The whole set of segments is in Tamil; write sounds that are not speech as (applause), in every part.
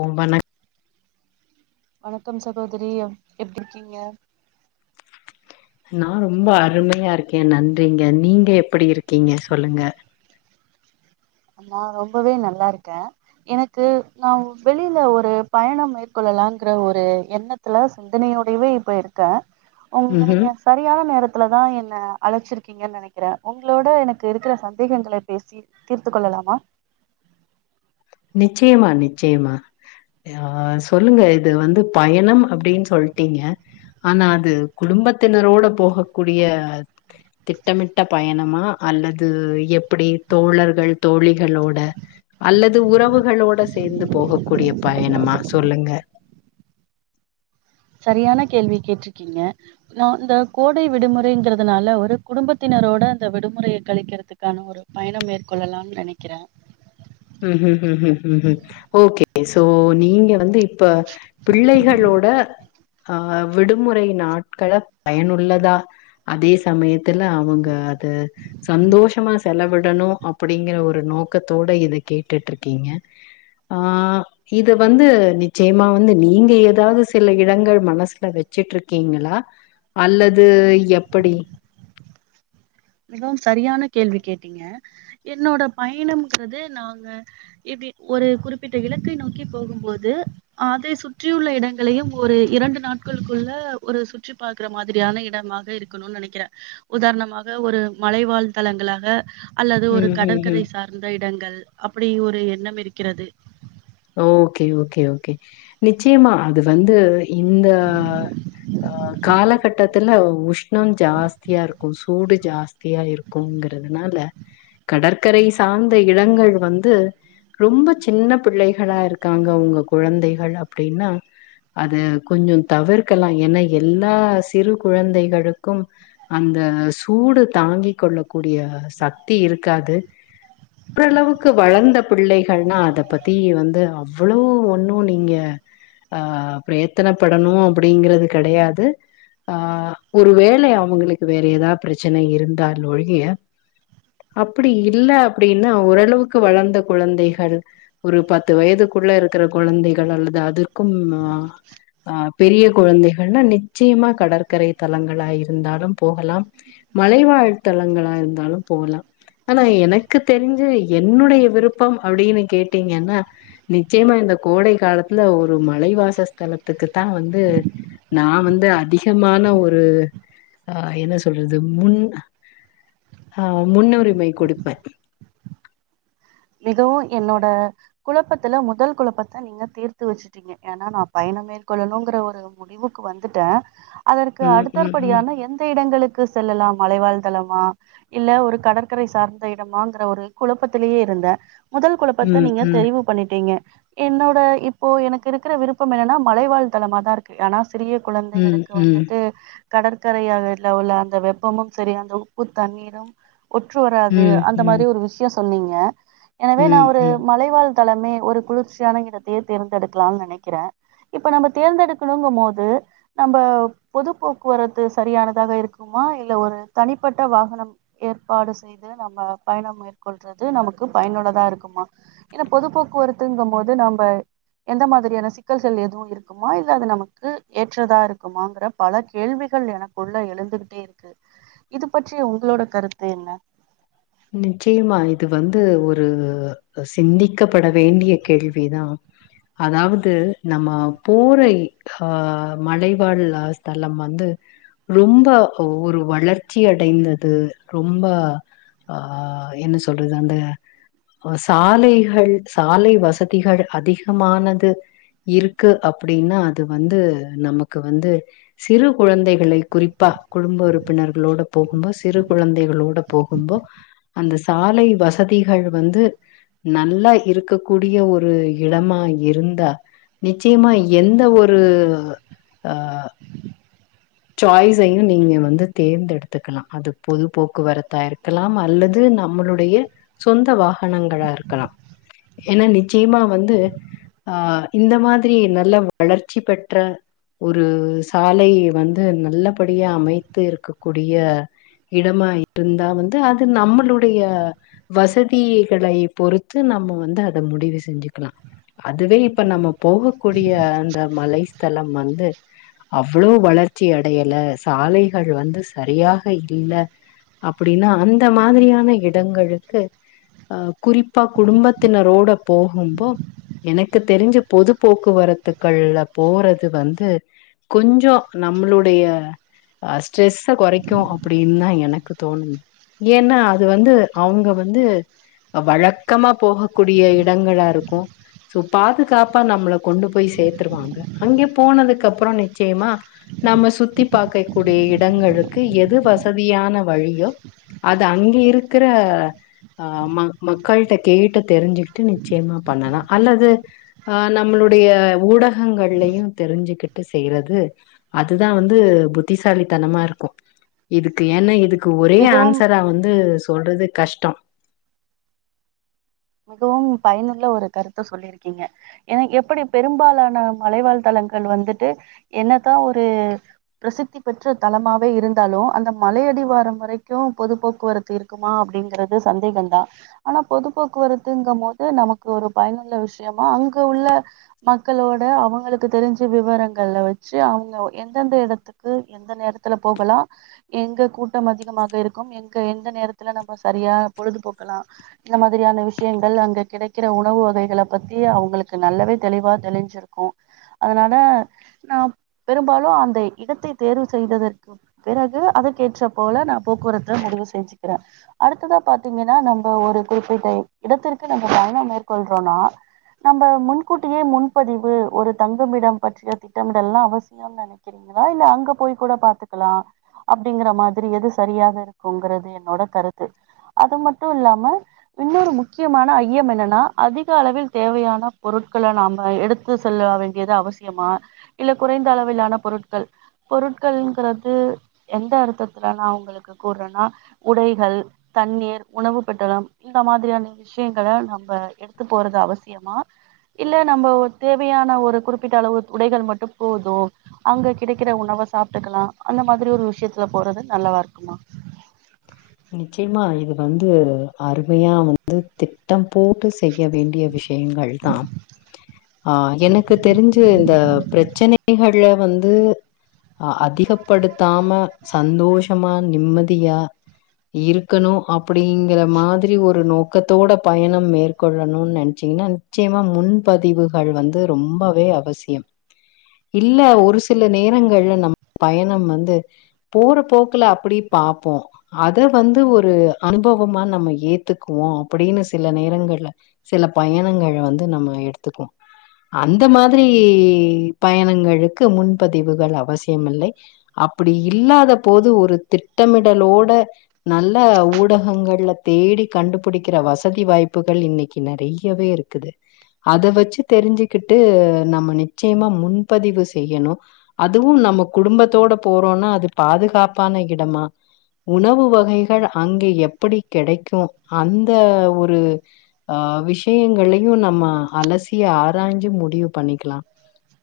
உமணக் வணக்கம் சகோதரி எப்டிருக்கீங்க நா ரொம்ப அருமையாருக்கே நன்றிங்க நீங்க எப்படி இருக்கீங்க சொல்லுங்க நா ரொம்பவே நல்லாருக்க எனக்கு நா வெளில ஒரு பயணோ மேற்கொள்ள லாங்குற ஒரு எண்ணத்துல சிந்தனையோடையவே இப்ப இருக்க உங்க ம்ஹும் நீங்க சரியான நேரத் துலதா என்ன அழச்சிருக்கீங்கன் நெனைக்குற உங்களோட எனக்கு இருக்குற சந்தேகங்கள பேசி தீர்த் துக்கொள்ளலாமா நிச்சயமா நிச்சயமா ஆ சொல்லுங்க இது வந்து பயணம் அப்டின் சொல்ட்டீங்க ஆனா அது குடும்பத்தினரோட போக கூடிய திட்டமிட்ட பயணமா அல்லது எப்படி தோழர்கள் தோழிகளோட அல்லது இது உறவுகளோட சேந்து போகக் கூடிய பயணமா சொல்லுங்க சரியான கேள்வி கேட்ருக்கீங்க நா இந்த கோடை விடுமுறைங்குறதுனால ஒரு குடும்பத்தினர் னரோட அந்த விடுமுறைய கலிக்கிறதுக்கான ஒரு பயணம் மேற்கொள்ளலாம் நெனைக்கிற ம் ம் ம் ம் ம் ம் ம் ஓகே சோ நீங்க வந்து இப்ப பிள்ளைகள்ளோ ஓட ஆ விடுமுறை நாட்கள பயனுள்ளதா அதே சமயத்துல அவங்க அது சந்தோஷமா செலவிடணு அப்படிங்கிற ஒரு நோக்கத்தோட இதுக் கேட்டுட்ருக்கீங்க ஆ இது வந்து நிச்சயமா வந்து நீங்க ஏதாவது சில இடங்கள் மனசுல வெச்சி சிட்ருக்கீங்களா அல்லது எப்படி மிகவும் சரியான கேள்வி கேட்டீங்க என்னோட பயணம்ங்குறது நாங்க இப் டி ஒரு குறிப்பிட்ட இலக்கை நோக்கி போகும்போது அதை சுற்றியுள்ள இடங்களையும் ஒரு இரண்டு நாட்களுக்குள்ள ஒரு சுற்றி பார்க்கற மாதிரியான இடமாக இருக்கணும்னு நெனைக்கிற உதாரணமாக ஒரு மலைவாழ் தளங்களாக அல்லது ஒரு ம், ம், ம். கடற்கரை சார்ந்த இடங்கள் அப்படி ஒரு எண்ணம் இருக்கிறது ஓகே ஓகே ஓகே நிச்சியமா அது வந்து இந்த அ காலகட்டத்துல உஷ்ணோ ஜாஸ்தியாருக்கு சூடு ஜாஸ்தியா இருக்கும் ங்கிறதுனால கடற்கரை சார்ந்த இடங்கள் வந்து ரொம்ப சின்ன பிள்ளை களா இருக்காங்க உங்க குழந்தைகள் அப்டின்னா அது கொஞ்ச தவிர்க்கலா ஏன்னா எல்லா சிறு குழந்தைகளுக்கும் அந் த சூடு தாங்க்கிகொள்ளக்கூடிய சக்தி இருக்காது ஓரளவுக்கு வளர்ந்த பிள்ளைகள்னா அத பத்தி வந் து அவ்வளவ் ஒண்ணு நீங்க ஆ பிரயத்தனப்படணு அப்டிங்கிறது கிடையாது ஆ ஒரு வேளை அவங்களுக்கு வேற ஏதா பிரச்சனை இருந்தால் ஒழிய அப்டி இல் அப்டின்னா ஓரளவுக்கு வளர்ந்த குழந்தைகள் ஒரு பத் பத்து வயதுக்குள்ள இருக்கிற குழந்தைகள் அல்லது அதுற்கும் ஆ பெரிய குழந்தைகள்னா நிச்சயமா கடற்கரை தலங்களா இருந்தாலும் போகலாம் மலைவாழ்த்தளங்களா இருந்தாலு போலா ஆனா எனக்கு தெரிஞ்சு என்னுடைய விருப்பம் அப்டின்னு கேட்டீங்கன்னா நிச்சயமா இந்த கோடை காலத்துல ஒரு மலைவாச ஸ்தலத்துக்கு தா வந்து நா வந்து அதிகமான ஒரு அ என்ன சொல்றது முன் ஆ முன்னுரிமை கொடுப்பே மிகவு என்னோட குழப்பத்துல முதல் குழப்பத்த நீங்க தீர்த்து வச்சுட்டீங்க ஏன்னா நா பயன மேற்கொள்ளணும்ங்கிற ஒரு முடிவுக்கு வந்துட்டே அதற்கு ம் அடுத்த ம் ம் படியான எந்த இடங்களுக் செல்லலா மலைவாழ்தளமா இல்ல ஒரு கடற்கரை சார்ந்த இடமாங்ற ஒரு குழப்பத்திலேயே இருந்தே முதல் குழப்பத்த ம் நீங்க ம் தெழிவு பண்ணிட்டீங்க என்னோட இப்போ எனக்கு இருக்கிற விருப்பம் என்னன்னா மலைவாழ் தளமா தா இருக்கு ஆனா சிறிய ம், குழந்தைகளுக்கு ம், வந்துட்டு கடற்கரையல உள்ள அந்த வெப்பமும் சரி அந்த உப்பு தண்ணீரும் ஒற்று வராது ம், அந்த ம், மாரி ஒரு விஷய சொன்னீங்க எனவே நா ம், ஒரு ம். மலைவாழ் தலமே ஒரு குளிர்ச்சியான இடத்தையே தேர்ந்தெடுக்கலானு நினைக்கிறே இப்ப நம்ம தேர்ந்தெடுக்கணுங்கு போது நம்ம பொது போக்குவரத்து சரியானதாக இருக்குமா ஆ இல்ல ஒரு தனிப்பட்ட வாகனம் ஏற்பாடு செய்து நம்ம பயணம் மேற்கொள்றது நமக்கு பயனுள்ளதா இருக்குமா ஏனா பொது போக்குவரத்துங்கு போது நம்ம எந்த மாதிரியான சிக்கல்கள் எதுவு இருக்குமா இல்ல அது நமக்கு ஏற்றதா இருக்குமாங்கற பல கேள்வி கள் எனக்கு உள்ள எழுந்துகிட்டே இருக்கு இது பற்றி உங்களோட கருத்து என்ன நிச்சயமா இது வந்து ஒரு சிந்திக்கப்பட வேண்டிய கேள்விதா அதாவது நம்ம போரை ஆ மலைவாழ் ஸ்தலம் வந்து ரொம்ப ஒரு வளர்ச்சி அடைந்தது ரொம்ப ஆ என்ன சொல்றது அந்த ஓ சாலைகள் சாலை வசதிகள் அதிகமானது இருக்கு அப்டின்னா அது வந்து நமக்கு வந்து சிறு குழந்தைகளை குறிப்பா குடும்ப உறுப்பினர்களோட போகும்போ சிறு குழந்தைகளோட போகும்போ அந்த சாலை வசதிகள் வந்து நல்லா இருக்க கூடிய ஒரு இடமா இருந்தா நிச்சயமா எந்த ஒரு ஆ சாய்ஸையு நீங்க வந்து தேர்ந்தெடுத்துக்கலா அது பொது போக்குவரத்தா இருக்கலா அல்லது நம்மளுடைய சொந்த வாகனங்களா இருக்கலா ஏன்னா நிச்சயமா வந்து ஆ இந்த மாதிரி நல்ல வளர்ச்சி பெற்ற ஒரு சாலை வந் து நல்லபடியா அமைத்து இருக்கக்கூடிய இடமா இருந்தா வந்து அது நம்மளுடைய வசதிகளை பொறுத்து நம்ம வந்து அத முடிவு செஞ்சுக்கலா அதுவே இப்ப நம்ம போகக்கூடிய அந்த மலைஸ்தலம் வந்து அவ்ளோ வளர்ச்சி அடையல சாலைகள் வந்து சரியாக இல்ல அப்டின்னா அந்த மாதிரியான இடங்களுக்கு அ குறிப்பா குடும்பத்தினரோட போகும்போ எனக்கு தெரிஞ்சு பொது போக்குவரத்துக்கள்ல போறது வந்து கொஞ்சோ நம்மளுடைய அ ஸ்ட்ரெஸ்ஸ கொறைக்கு அப்படின்னு தா எனக்கு தோணு ஏன்னா அது வந்து அவங்க வந்து வழக்கமா போகக்கூடிய இடங்களா இருக்கு சோ பாதுகாப்பா நம்மள கொண்டு போய் சேத்துருவாங்க அங்க போனதுக்கு அப்புற நிச்சயமா நம்ம சுத்தி பாக்க கூடிய இடங்களுக்கு எது வசதியான வழியோ அது அங்க இருக்குற ஆ மக்கள்ட்ட கேட்டு தெரிஞ்சுக்கிட்டு நிச்சயமா பண்ணலா அல்லது அ நம்மளோ ளுடைய ஊடகங்கள்லையு தெரிஞ்சுக்கிட்டு செய்றது அதுதா வந்து புத்திசாலித்தனமா இருக்கு இதுக்கு ஏன்னா இதுக் கு ஒரே மிகவும் ஆன்சரா வந்து சொல்றது கஷ்ட மிகவும் பயனுள்ள ஒரு கருத்த சொல்லிருக்கீங்க ஏன்னா எப்படி பெரும்பாலான மலைவாழ் தளங் வர்கள் வந்துட்டு என்னதா ஒரு பிரசித்தி பெற்ற தளமாவே இருந்தாலு அந்த மலை அடி வாரம் வரைக்கு பொது போக்குவரத்து இருக்குமா அப்படிங்கறது சந்தேகம் தா ஆனா பொது போக்குவரத் துங்கும் போது நமக்கு ஒரு பயனுள்ள விஷயமா அங்க உள்ள மக்களோட அவங்களுக்கு தெரிஞ்சு விவரங்கள்ல வச்சு அவங்க எந்தெந்த இடத்துக்கு எந்த நேரத்துல போகலா எங்க கூ கூட்டம் அதிகமாக இருக்கும் எங்க எந்த நேரத்துல நம்ம சரியா பொழுதுபோக்கலா இந்த மாதிரியான விஷய விஷயங்க அங்க கிடைக்கிற உணவு வகைகளை பத்தி அவங்களுக்கு நல்லாவே தெளிவா தெளிஞ்சிருக்கு அதனால நா பெரும்பாலு அந்த இடத்தை தேர்வு செய்ததற்கு பிறகு அதுக்கேற்ற போல நா போக்குவரத்த முடிவு செய்ஞ்சுக்கிறே அடுத்ததா பாத்தீங்கன்னா நம்ப ஒரு குறிப்பிட்ட இடத்திற்கு நம்ம பயண மேற்கொள்றோனா நம்ப முன்கூட்டியே முன்பதிவு ஒரு தங்குமிடம் பற்றிய திட்டமிடல்லா அவசியனு நெனைக்கிறே கலா இல்ல அங்க போய் கூட பாத்துக்கலா அப்படிங்கற மாதிரி எது சரியாக இருக்குங்குறது என்னோட கருத்து அது மட்டு இல்லாம இன்னொரு முக் முக்கியமான ஐயம் என்னன்னா அதிக அளவில் தேவையான பொருட்கள நாம எடுத்து செல்ல வேண்டியது அவ சியமா இல்ல குறைந்த அளவிலான பொருட்கள் பொருட்கள்ங்கிறது எந்த அர்த்தத்துல நா உங்களுக்கு கூற்றன்னா உடைகள் தண்ணீர் உணவு பெட்டலம் இந்த மாதிரியான நீ விஷயங்கள நம்ப எடுத்து போறது அவசியமா இல்ல நம்ப தேவையான ஒரு குறிப்பிட்ட அளவு உடைகள் மட்டு போது அங்க கிடைக்கிற உணவு சாப்டுக்கலா அந்த மாதிரி ஒரு விஷயத்துல போறது நல்லவா இருக்குமா (inaudible) நிச்சயமா இது வந்து அருமையா வந்து திட்டம் போட்டு செய்ய வேண்டிய விஷ யங்கள் தா ஆ எனக்கு தெரிஞ்சி இந்த பிரச்சனைகள் உள்ள வந்து அ அதிகப்படுத்தாம சந்தோஷமா நிம்மதியா இருக்கணு அப்படிங்கற மாதிரி ஒரு நோக்கத்தோட பயணம் மேற்கொள்ளணுனு நெனச்சீங்க நிச்சயமா முன்பதிவுகள் வந்து ரொம்பவே அவசியம் இல்ல ஒரு சில நேரங்கள்ல நம்ம பயணம் வந்து போற போக்குல அப்படி பாப்போ அத வந்து ஒரு அனுபவமா நம்ம ஏத்துக்குவோ அப்டின்னு சில நேரங்கள்ல சிலப் பயணங்கள் வந்து நம்ம எடுத்துக்கு அந்த மாதிரி பயணங்களுக்கு முன்பதிவுகள் அவசியம் இல்லை அப்படி இல்லாத போது ஒரு திட்டமிடலோட நல்ல ஊடகங்கள்ல தேடி கண்டுபிடிக்கிற வசதி வாய்ப்புகள் இன்னைக்கி நெறைய வே இருக்குது அத வச்சி தெரிஞ்சிக்கிட்டு நம்ம நிச்சயமா முன்பதிவு செய்யணு அதுவு நம்ம குடும்பத்தோட போறோம்னா அது பாதுகாப்பான இடமா உணவு வகைகள் அங்கே எப்படி கெடைக்கு அந்த ஒரு ஆ விஷயங்களையு நம்ம அலசி ஆரான்ச்சி முடிவு பண்ணிக்குலா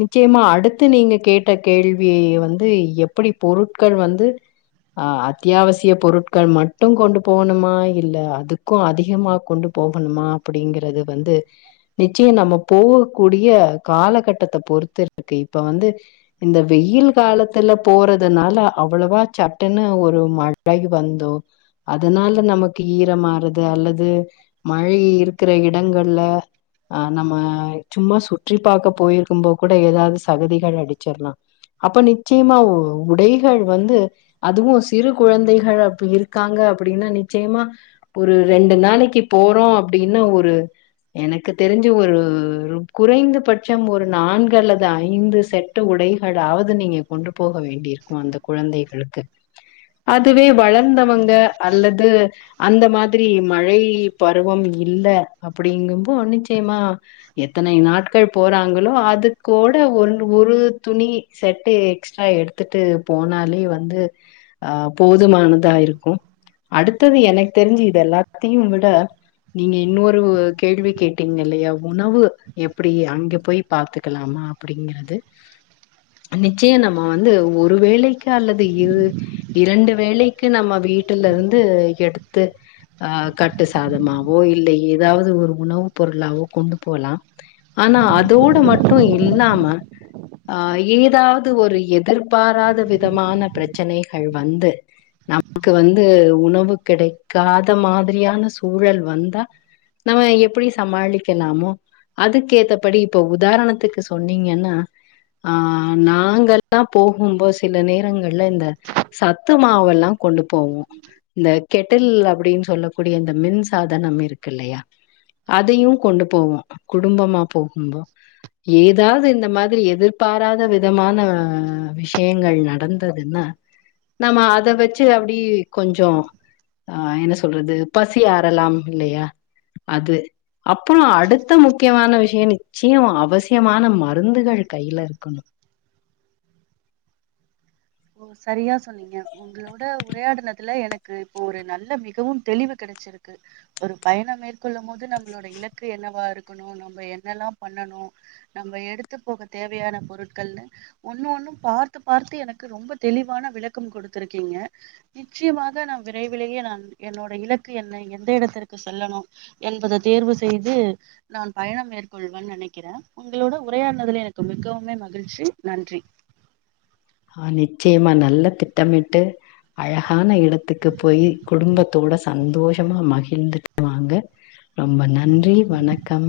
நிச்சயமா அடுத்து நீங்க கேட்ட கேள்வி வந்து எப்படி பொருட்கள் வந்து ஆ அத்தியாவசிய பொருட்கள் மட்டு கொண்டு போகணுமா இல்ல அதுக்கு அதிகமா கொண்டு போகணுமா அப்டிங்கறது வந்து நிச்சய நம்ம போகக்கூடிய காலகட்டத்த பொறுத்து இருக்கு இப்ப வந்து இந்த வெயில் காலத்துல போறதுனால அவ்வளவா சட்டுன்னு ஒ ரு மழை வந்தோ அதனால நமக்கு ஈரமா ஆறது அல்லது மழை இருக்குற இடங்கள்ல ஆ நம்ம சும்மா சுற்றி பாக்க போயிருக்கும்போ கூட ஏதாவது சகதிகள் அடிச்சிற்லா அப்ப நிச்சயமா உ உடைகள் வந்து அதுவு சிறு குழந்தைகள் அப்டி இருக்காங்க அப்டின்னா நிச்சயமா ஒரு ரெண்டு நாளைக்கு போறோ அப் டின்னா ஒரு எனக்கு தெரிஞ்சு ஒரு குறைந்தபட்சம் ஒரு நான்கு அல்லது ஐந்து செட்டு உ டைகளாவது நீங்க கொண்டு போக வேண்டி இருக்கு அந்த குழந்தைகளுக்கு அதுவே வளர்ந்தவங்க அல்லது அந்த மாதிரி மழை பருவம் இல் ல அப்படிங்கும்போ நிச்சயமா எத்தனை நாட்கள் போறாங்களோ அதுக்கூட ஒ ஒன்னு ஒரு துணி செட்டு எக்ஸ்ட்ரா எடுத்துட்டு போனாலே வந்து ஆ போதுமானதா இருக்கு அடுத்தது எனக்கு தெரிஞ்சு இத எல்லாத்தையு விட நீங்க இன்னொரு கேள்வி கேட்டீங்க இல்லையா உணவு எப்டி அங்க போய் பாத்துக்கலாம் மா அப்டிங்கிறது நிச்சய நம்ம வந்து ஒரு வேளைக்கு அல்லது இரு இரண்டு வேலைக்கு நம்ம வீட்டுல இருந்து எடுத்து ஆ கட்டு சாதமா ஆவோ இல்ல ஏதாவது ஒரு உணவு பொருளாவோ கொண்டு போலா ஆனா அதோட மட்டு இல்லாம ஆ ஏதாவது ஒரு எதிர்பாராத விதமான பிரச்சனைகள் வந்து நமக்கு வந்து உணவு கெடைக்காத மாதிரியான சூழல் வந்தா நம்ம எப்டி சமாளிக்கலாமோ அதுக்கு ஏத்தபடி இப்ப உதாரணத்துக்கு சொன்னீங்கன்னா ஆ நாங்களா போகும்போ சில நேரங்கள்ல இந்த சத்து மாவுலா கொண்டு போவோ இந்த கெட்டில் அப்டின்னு சொல்லக்கூடிய இந்த மின் சாதனம் இருக்கு இல்லையா அதையு கொண்டு போவோ குடும்பமா போகும்போ ஏதாவது இந்த மாதிரி எதிர்பாராத விதமான விஷயங்கள் நடந்ததுன்னா நம அத வெச்சு அப்டி கொஞ்சோ ஆ என்ன சொல்றது பசி ஆறலாம் இல்லையா அது அப்புற அடுத்த முக்கியமான விஷய நிச்சய அவசியமான மருந்துகள் கையில இருக்கணு ஓ சரியா சொன்னீங்க உங்களோட உரையாடுனதுல எனக்கு இப்போ ஒரு நல்ல மிகவு தெளிவு க டச்சிருக்கு ஒரு பயணம் மேற்கொள்ளும் போது நம்மளோட இலக்கு என்னவா இருக்கணு நம்ம என்னெல்லா பண்ண ணு நம்ம எடுத்து போக தேவையான பொருள்கள்னு ஒன்னு ஒன்னு பார்த்து பார்த்து எனக் கு ரொம்ப தெளிவான விளக்கம் கொடுத்திருக்கீங்க நிச்சயமாக நா விரைவிலேயே நா என்னோட இல க்கு என்ன எந்த இடத்திற்கு செல்லணு என்பத தேர்வு செய்து நான் பயணம் மேற்கொள்வன் ந னைக்கிறே உங்களோட உரையாடுனதுல எனக்கு மிகவுமே மகிழ்ச்சி நன்றி ஆ நிச்சயமா நல்ல திட்டமிட்டு அழகான இடத்துக்கு போயி குடும்பத்தோட சந்தோஷமா மகிழ்ந்திட்டுவாங்க ரொம்ப நன்றி வணக்கம்